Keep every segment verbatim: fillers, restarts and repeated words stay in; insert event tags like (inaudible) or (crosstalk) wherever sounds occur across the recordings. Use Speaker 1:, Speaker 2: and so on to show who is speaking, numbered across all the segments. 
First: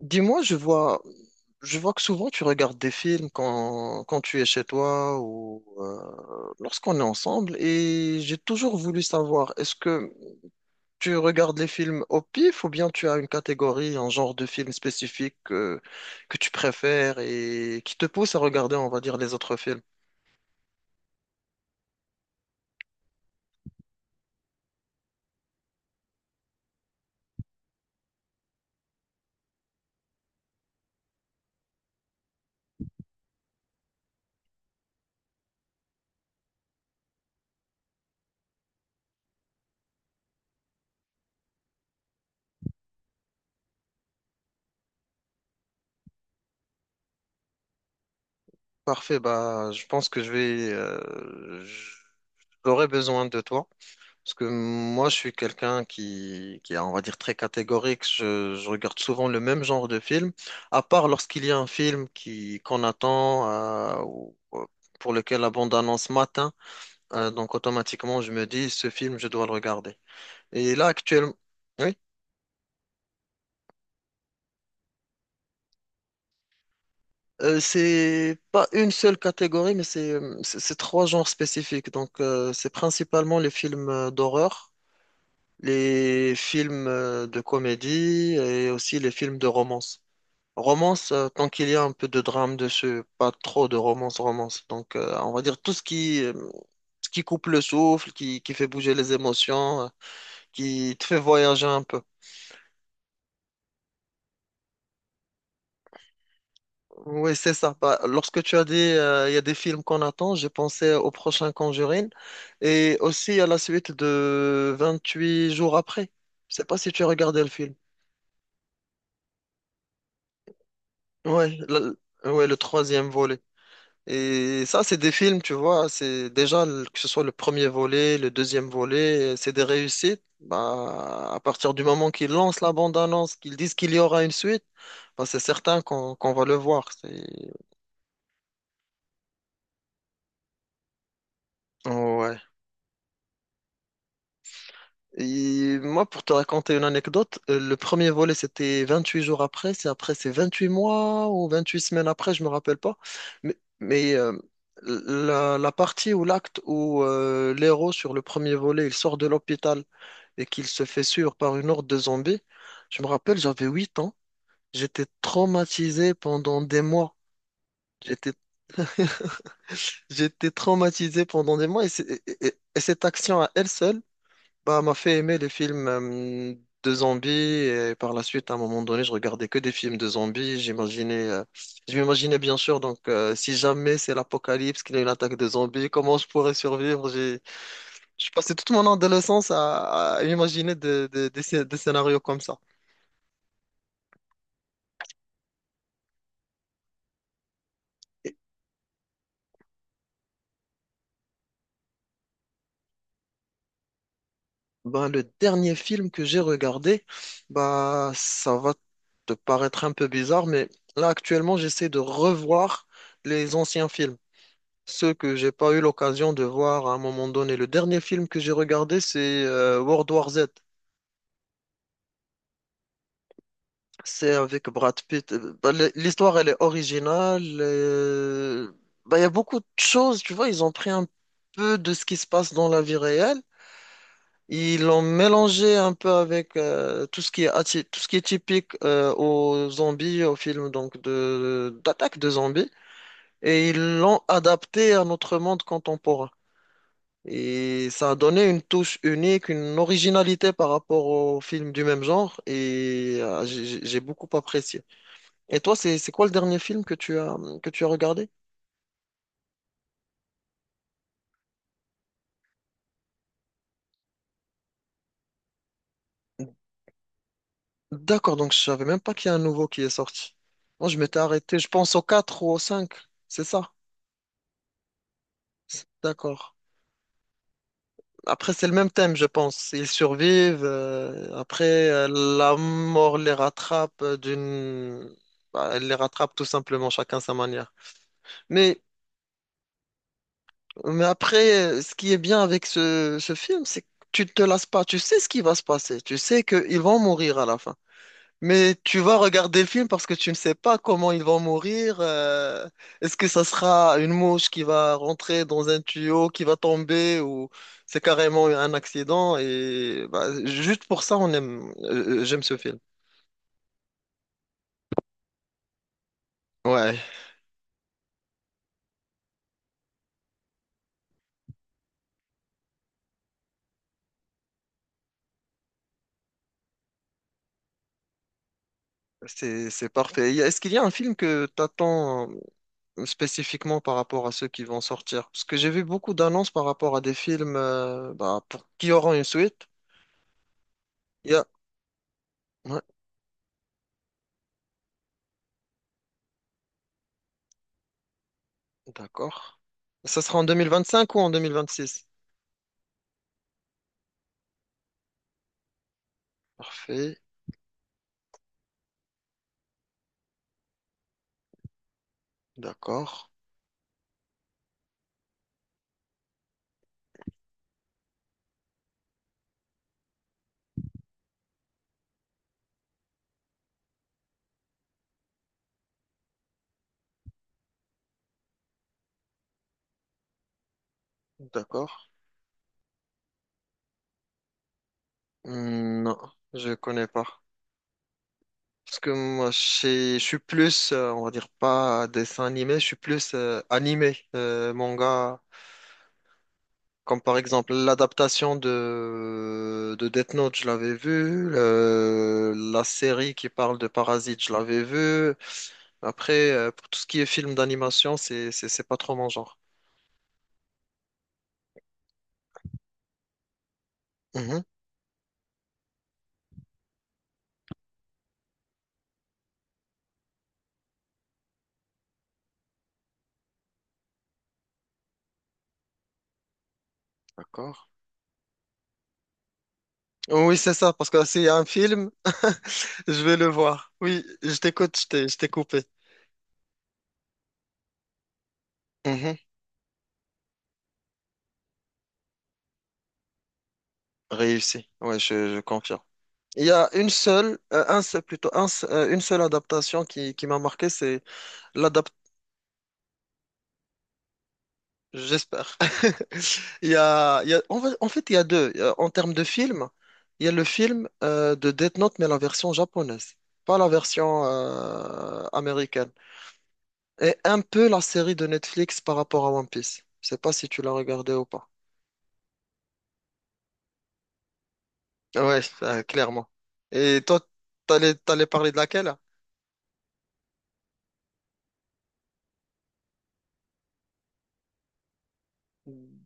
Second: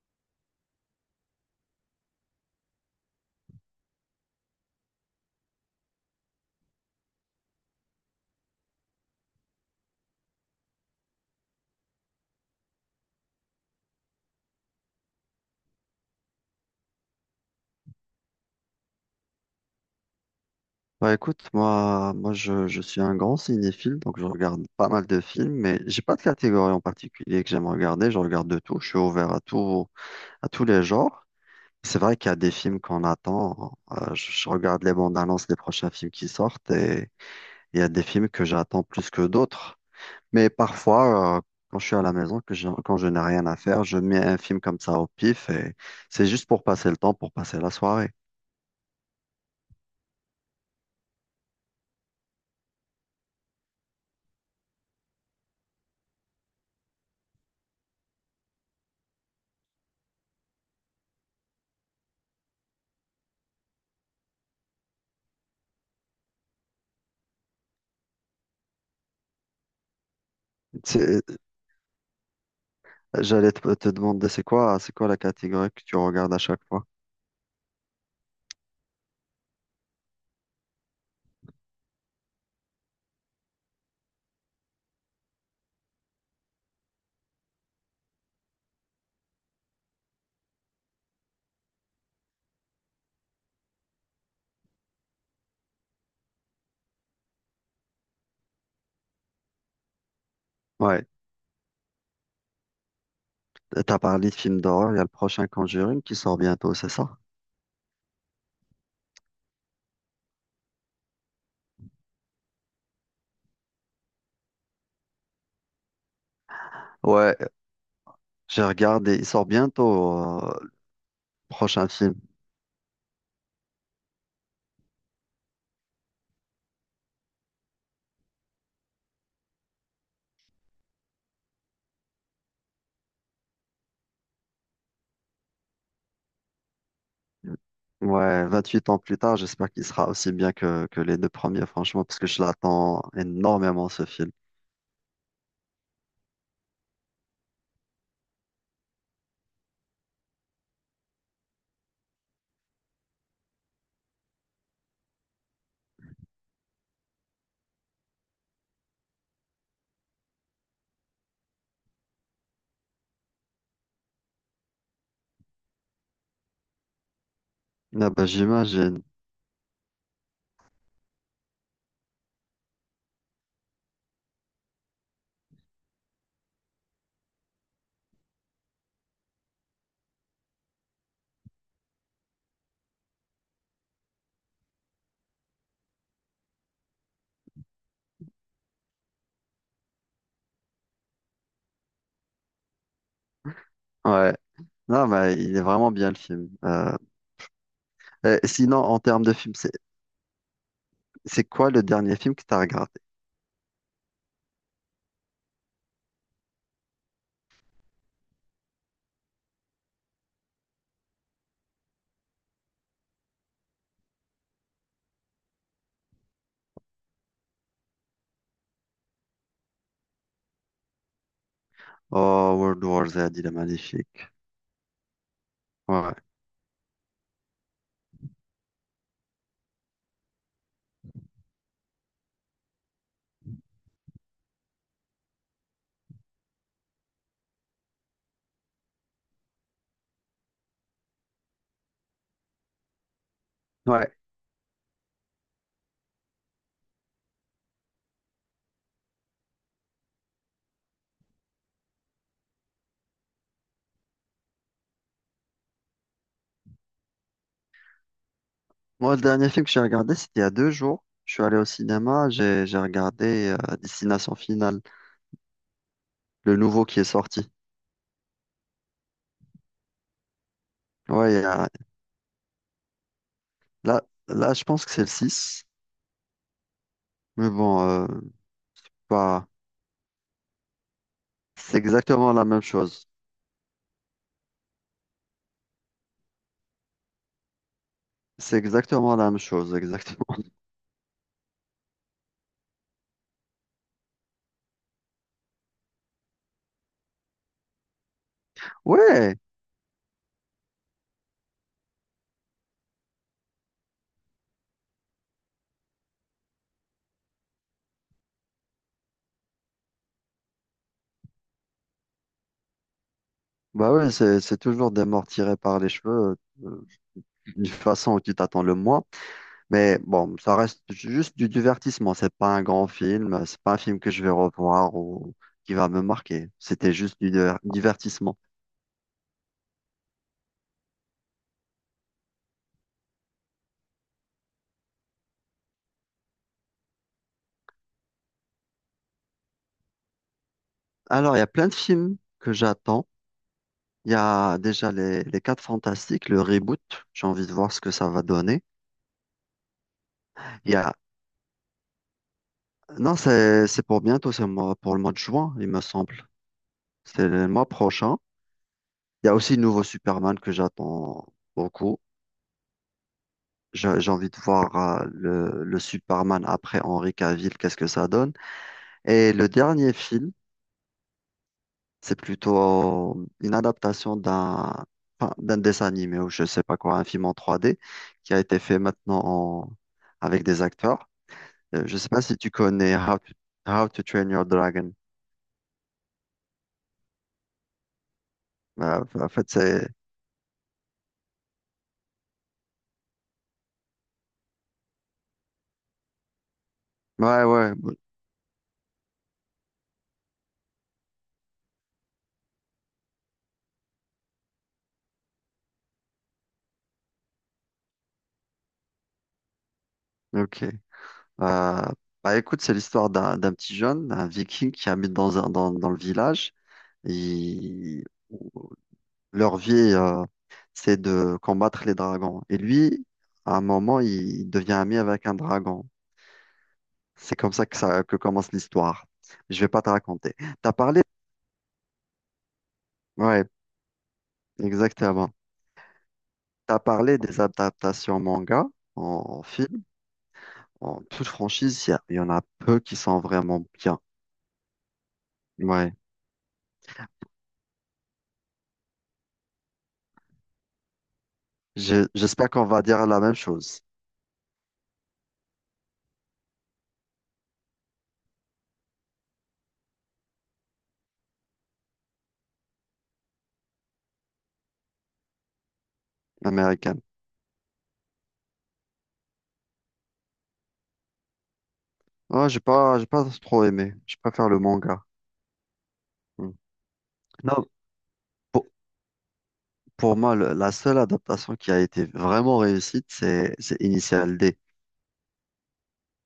Speaker 1: Dis-moi, je vois, je vois que souvent tu regardes des films quand, quand tu es chez toi ou euh, lorsqu'on est ensemble et j'ai toujours voulu savoir, est-ce que tu regardes les films au pif ou bien tu as une catégorie, un genre de film spécifique que, que tu préfères et qui te pousse à regarder, on va dire, les autres films?
Speaker 2: Bah écoute, moi, moi je, je suis un grand cinéphile, donc je regarde pas mal de films, mais j'ai pas de catégorie en particulier que j'aime regarder. Je regarde de tout, je suis ouvert à tout, à tous les genres. C'est vrai qu'il y a des films qu'on attend, euh, je, je regarde les bandes annonces des prochains films qui sortent et il y a des films que j'attends plus que d'autres. Mais parfois, euh, quand je suis à la maison, que j'ai- quand je n'ai rien à faire, je mets un film comme ça au pif et c'est juste pour passer le temps, pour passer la soirée.
Speaker 1: Parfait, bah, je pense que je vais, euh, j'aurai besoin de toi. Parce que moi, je suis quelqu'un qui, qui est, on va dire, très catégorique. Je, je regarde souvent le même genre de film, à part lorsqu'il y a un film qui, qu'on attend, euh, ou- ou pour lequel la bande-annonce matin. Donc, automatiquement, je me dis, ce film, je dois le regarder. Et là, actuellement, oui,
Speaker 2: J'allais te, te demander, c'est quoi, c'est quoi la catégorie que tu regardes à chaque fois?
Speaker 1: euh, c'est pas une seule catégorie, mais c'est, c'est c'est trois genres spécifiques. Donc, euh, c'est principalement les films euh, d'horreur, les films euh, de comédie et aussi les films de romance. Romance, euh, tant qu'il y a un peu de drame dessus, pas trop de romance, romance. Donc, euh, on va dire tout ce qui, euh, ce qui coupe le souffle, qui, qui fait bouger les émotions, euh, qui te
Speaker 2: Ouais,
Speaker 1: fait voyager un peu.
Speaker 2: t'as parlé de films d'horreur, il y a le prochain Conjuring qui sort bientôt, c'est ça?
Speaker 1: Oui, c'est ça. Bah, lorsque tu as dit euh, il y a des films qu'on attend, j'ai pensé au prochain Conjuring et aussi à la suite de vingt-huit jours après. Je sais pas si tu as
Speaker 2: Ouais,
Speaker 1: regardé le film.
Speaker 2: j'ai regardé, il sort bientôt, euh, le
Speaker 1: Ouais,
Speaker 2: prochain film.
Speaker 1: la- ouais, le troisième volet. Et ça, c'est des films, tu vois, c'est déjà le- que ce soit le premier volet, le deuxième volet, euh, c'est des réussites. Bah, à partir du moment qu'ils lancent la bande-annonce, qu'ils disent qu'il y aura une suite, bah, c'est certain qu'on qu'on va le voir. C'est-
Speaker 2: Ouais, Vingt-huit ans plus tard, j'espère qu'il sera aussi bien que, que les deux premiers, franchement, parce que
Speaker 1: Ouais.
Speaker 2: je l'attends énormément, ce film.
Speaker 1: Et moi, pour te raconter une anecdote, euh, le premier volet, c'était vingt-huit jours après, c'est après, c'est vingt-huit mois ou vingt-huit semaines après, je me rappelle pas. Mais, mais euh, la, la partie ou l'acte où euh, l'héros sur le premier volet, il sort de l'hôpital et qu'il se fait suivre par une horde de zombies. Je me rappelle, j'avais huit ans. J'étais traumatisé pendant des mois.
Speaker 2: Ah bah,
Speaker 1: J'étais,
Speaker 2: j'imagine.
Speaker 1: j'étais traumatisé pendant des mois. Et, c'est- et- et- et cette action à elle seule, bah, m'a fait aimer les films euh, de zombies. Et par la suite, à un moment donné, je regardais que des films de zombies. J'imaginais, euh, je m'imaginais bien sûr. Donc, euh, si jamais c'est l'apocalypse, qu'il y a une attaque de zombies, comment je pourrais survivre? J'ai, je passais toute mon adolescence à, à imaginer des des- des scé- des scénarios comme ça.
Speaker 2: Ouais. Non, mais il est vraiment bien le film. Euh, et sinon, en termes de film, c'est c'est quoi le dernier film que tu as regardé?
Speaker 1: Ben, le dernier film que j'ai regardé, bah, ça va te paraître un peu bizarre, mais là actuellement j'essaie de revoir les anciens films, ceux que j'ai pas eu l'occasion de voir à un moment donné. Le dernier film que j'ai regardé, c'est euh, World War Z.
Speaker 2: Oh, World War Z, il est magnifique.
Speaker 1: C'est avec Brad Pitt. Euh, bah, l-
Speaker 2: Ouais.
Speaker 1: l'histoire, elle est originale. euh, bah, Il y a beaucoup de choses, tu vois, ils ont pris un peu de ce qui se passe dans la vie réelle. Ils l'ont mélangé un peu avec euh, tout ce qui est, atti- tout ce qui est typique euh, aux zombies, aux films donc de d'attaque de zombies, et ils
Speaker 2: Ouais.
Speaker 1: l'ont adapté à notre monde contemporain. Et ça a donné une touche unique, une originalité par rapport aux films du même genre, et euh, j'ai j'ai- j'ai beaucoup apprécié. Et toi, c'est c'est quoi le dernier film que tu as que tu as regardé?
Speaker 2: Moi, le dernier film que j'ai regardé, c'était il y a deux jours. Je suis allé au cinéma, j'ai j'ai regardé euh, Destination Finale, le nouveau qui est sorti.
Speaker 1: D'accord, donc je savais même pas qu'il y a un nouveau qui est sorti. Moi, je m'étais
Speaker 2: Ouais, il y
Speaker 1: arrêté, je
Speaker 2: a-
Speaker 1: pense au quatre ou au cinq. C'est ça?
Speaker 2: Là, là, je pense que c'est le six.
Speaker 1: D'accord.
Speaker 2: Mais bon, euh,
Speaker 1: Après, c'est le même thème, je
Speaker 2: bah,
Speaker 1: pense. Ils survivent. euh,
Speaker 2: c'est
Speaker 1: après, euh,
Speaker 2: exactement la
Speaker 1: la
Speaker 2: même chose.
Speaker 1: mort les rattrape euh, d'une... Bah, elle les rattrape tout simplement, chacun sa manière.
Speaker 2: C'est
Speaker 1: Mais,
Speaker 2: exactement la même chose, exactement. (laughs)
Speaker 1: mais après, euh, ce qui est bien avec ce, ce film, c'est que tu te lasses pas. Tu sais ce qui va se passer. Tu sais qu'ils vont mourir à la fin. Mais tu vas
Speaker 2: Ouais,
Speaker 1: regarder le film parce que tu ne sais pas comment ils vont mourir. euh, Est-ce que ça sera une mouche qui va rentrer dans un tuyau, qui va tomber, ou c'est carrément un accident? Et bah, juste pour ça, on aime, euh, j'aime ce film.
Speaker 2: bah ouais, c'est c'est toujours des morts tirés par les cheveux euh,
Speaker 1: Ouais,
Speaker 2: d'une façon où tu t'attends le moins. Mais bon, ça reste juste du divertissement. C'est pas un grand film, c'est pas un film que je vais revoir ou qui va me marquer. C'était juste du diver- divertissement.
Speaker 1: c'est c'est parfait. y a- Est-ce qu'il y a un film que t'attends euh, spécifiquement par rapport à ceux qui vont sortir? Parce que j'ai vu beaucoup d'annonces par rapport à des films euh, bah, pour qui auront une suite. Il y
Speaker 2: Alors, il y
Speaker 1: a...
Speaker 2: a plein de films que
Speaker 1: Ouais,
Speaker 2: j'attends. Il y a déjà les, les Quatre Fantastiques, le reboot. J'ai envie de voir ce que ça va donner.
Speaker 1: d'accord. Ça sera en deux mille
Speaker 2: Il y a,
Speaker 1: vingt-cinq ou en deux mille vingt-six?
Speaker 2: non, c'est, c'est pour bientôt, c'est moi- pour le mois de juin, il me semble.
Speaker 1: Parfait.
Speaker 2: C'est le mois prochain. Il y a aussi le nouveau Superman que j'attends beaucoup.
Speaker 1: D'accord.
Speaker 2: J'ai j'ai envie de voir euh, le, le Superman après Henry Cavill, qu'est-ce que ça donne. Et le dernier film, c'est plutôt une adaptation d'un enfin, d'un dessin animé ou je sais pas quoi, un film en trois D qui a été fait maintenant en- avec des acteurs. Euh,
Speaker 1: D'accord.
Speaker 2: je sais pas si tu connais How to, How to Train Your Dragon.
Speaker 1: Hmm, non, je connais pas. Parce
Speaker 2: Euh,
Speaker 1: que
Speaker 2: en fait,
Speaker 1: moi, je
Speaker 2: c'est...
Speaker 1: suis je suis plus, euh, on va dire pas dessin animé, je suis plus euh, animé, euh, manga. Comme par
Speaker 2: Ouais, ouais,
Speaker 1: exemple l'adaptation de, de Death Note, je l'avais vu. le- la série qui parle de Parasite, je l'avais vu. Après, euh, pour tout ce qui est film d'animation, c'est, c'est, c'est pas trop mon genre.
Speaker 2: ok. Euh, bah écoute, c'est l'histoire d'un d'un petit jeune, un
Speaker 1: Mhm.
Speaker 2: viking qui habite dans, un, dans, dans le village. Il... Leur vie, euh, c'est de combattre les dragons. Et lui, à un moment, il devient ami avec un dragon. C'est comme ça que,
Speaker 1: D'accord.
Speaker 2: ça que commence l'histoire. Je vais pas te raconter.
Speaker 1: Oui, c'est
Speaker 2: T'as
Speaker 1: ça,
Speaker 2: parlé,
Speaker 1: parce que s'il y a un film, (laughs) je vais
Speaker 2: ouais,
Speaker 1: le voir. Oui, je t'écoute, je t'ai,
Speaker 2: exactement.
Speaker 1: je t'ai coupé.
Speaker 2: T'as parlé des adaptations manga
Speaker 1: Mhm.
Speaker 2: en, film. En toute franchise, il y, a- il y en a peu qui sont vraiment bien.
Speaker 1: Réussi, ouais, je, je
Speaker 2: Ouais.
Speaker 1: confirme. Il y a une seule, euh, un seul, plutôt, un, se- euh, une seule adaptation qui, qui m'a marqué, c'est
Speaker 2: Je-
Speaker 1: l'adaptation,
Speaker 2: J'espère qu'on va dire la même chose,
Speaker 1: j'espère. (laughs) Il y a, il y a- en fait, en fait, il y a deux. Il y a- En termes de film, il y a le film euh, de Death Note, mais la version japonaise, pas la version euh, américaine.
Speaker 2: américaine.
Speaker 1: Et un peu la série de Netflix par rapport à One Piece. Je sais pas si tu l'as regardé ou pas.
Speaker 2: Oh, j'ai pas, j'ai pas trop aimé. Je préfère le manga.
Speaker 1: Ouais, euh, clairement.
Speaker 2: Hmm.
Speaker 1: Et toi,
Speaker 2: Non.
Speaker 1: t'allais, t'allais parler de laquelle?
Speaker 2: Pour moi, le- la seule adaptation qui a été vraiment réussite, c'est c'est Initial D.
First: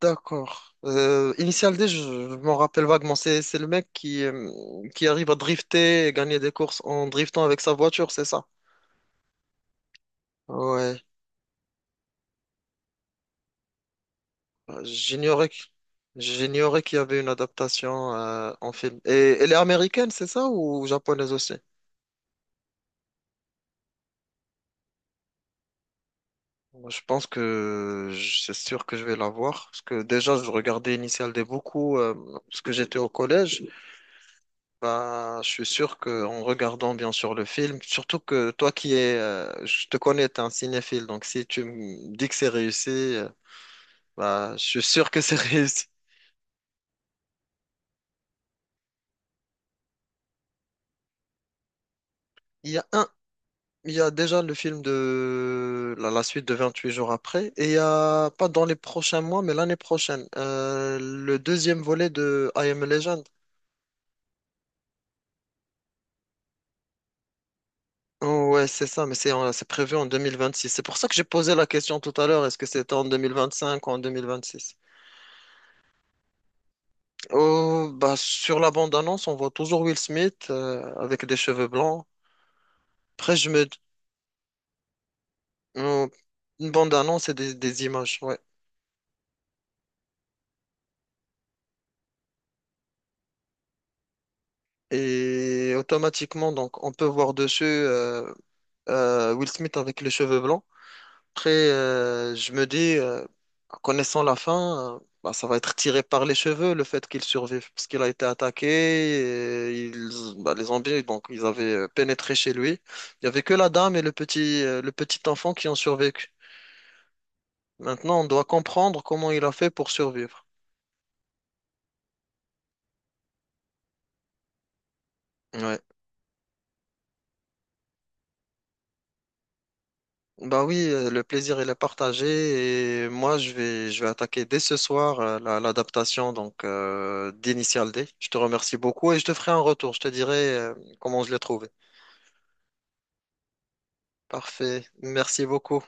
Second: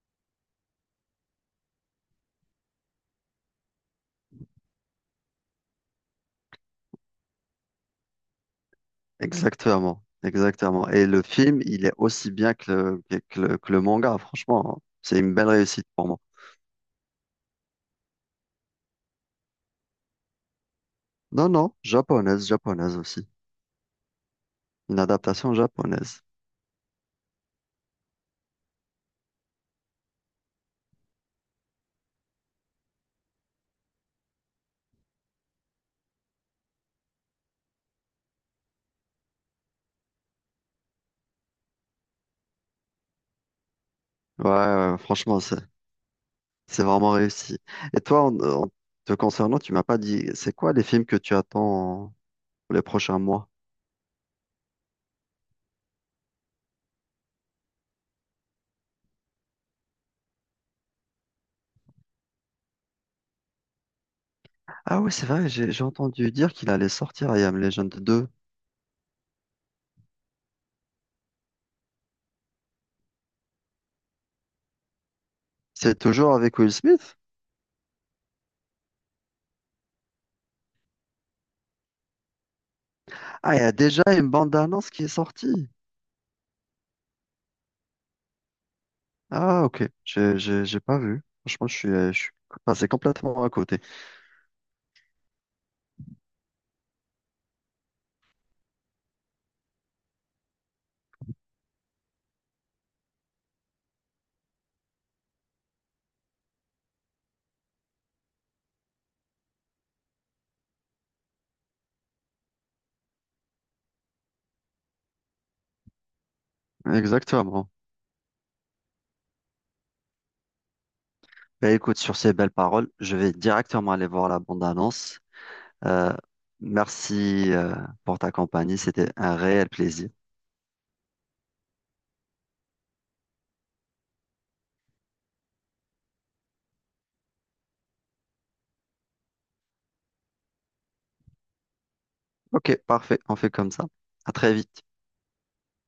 Speaker 1: D'accord. Euh, Initial D, je, je m'en rappelle vaguement. C'est, c'est le mec qui, euh, qui arrive à drifter et gagner des courses en driftant avec sa voiture, c'est ça?
Speaker 2: Exactement, exactement.
Speaker 1: Ouais.
Speaker 2: Et le film, il est aussi bien que le, que que le, que le manga, franchement. C'est une
Speaker 1: J'ignorais,
Speaker 2: belle
Speaker 1: que-
Speaker 2: réussite pour moi.
Speaker 1: J'ignorais qu'il y avait une adaptation euh, en film. Et elle est américaine, c'est ça, ou japonaise
Speaker 2: Non,
Speaker 1: aussi?
Speaker 2: non, japonaise, japonaise aussi. Une adaptation japonaise.
Speaker 1: Moi, je pense que je- c'est sûr que je vais la voir. Parce que déjà, je regardais Initial D beaucoup euh, parce que j'étais au collège. Bah, je suis sûr que en regardant bien sûr le film, surtout que toi qui es, euh, je te connais, t'es un cinéphile, donc si tu me dis que c'est réussi, euh,
Speaker 2: Ouais,
Speaker 1: bah, je suis
Speaker 2: ouais,
Speaker 1: sûr que c'est (laughs)
Speaker 2: franchement, c'est
Speaker 1: réussi.
Speaker 2: c'est vraiment réussi. Et toi, en, en te concernant, tu m'as pas dit, c'est quoi les films que tu attends
Speaker 1: Il
Speaker 2: pour
Speaker 1: y
Speaker 2: les
Speaker 1: a un,
Speaker 2: prochains mois?
Speaker 1: il y a déjà le film de la, la suite de vingt-huit jours après, et il y a pas dans les prochains mois, mais l'année prochaine, euh, le deuxième volet de I Am a Legend.
Speaker 2: Ah oui, c'est vrai, j'ai j'ai entendu dire qu'il allait sortir I Am Legend two.
Speaker 1: Oh, ouais, c'est ça, mais c'est en- c'est prévu en deux mille vingt-six. C'est pour ça que j'ai posé la question tout à l'heure, est-ce que c'était en deux mille vingt-cinq ou en deux mille vingt-six?
Speaker 2: C'est toujours avec Will Smith?
Speaker 1: Oh, bah, sur la bande-annonce, on voit toujours Will Smith euh, avec des cheveux blancs. Après, je
Speaker 2: Ah, il y
Speaker 1: me...
Speaker 2: a déjà une bande-annonce qui est sortie.
Speaker 1: oh, une bande-annonce et des, des images, ouais.
Speaker 2: Ah, ok. J'ai, j'ai, j'ai pas vu. Franchement, je suis, euh, je suis passé complètement à côté.
Speaker 1: Et automatiquement, donc, on peut voir dessus euh, euh, Will Smith avec les cheveux blancs. Après, euh, je me dis, euh, en connaissant la fin, euh, bah, ça va être tiré par les cheveux, le fait qu'il survive, parce qu'il a été attaqué, et ils- bah, les zombies, donc, ils avaient euh, pénétré chez lui. Il n'y avait que la dame et le petit, euh, le petit enfant qui ont survécu.
Speaker 2: Exactement.
Speaker 1: Maintenant, on doit comprendre comment il a fait pour survivre.
Speaker 2: Bah, écoute, sur ces belles paroles, je vais directement aller voir la bande-annonce.
Speaker 1: Ouais.
Speaker 2: Euh, Merci, euh, pour ta compagnie. C'était un réel plaisir.
Speaker 1: Bah oui, euh, le plaisir il est partagé et moi je vais je vais attaquer dès ce soir euh, la- l'adaptation donc euh, d'Initial D. Je te remercie beaucoup et je te ferai un retour. Je te dirai euh, comment je l'ai trouvé.
Speaker 2: Ok, parfait. On fait comme ça. À très
Speaker 1: Parfait.
Speaker 2: vite.
Speaker 1: Merci beaucoup.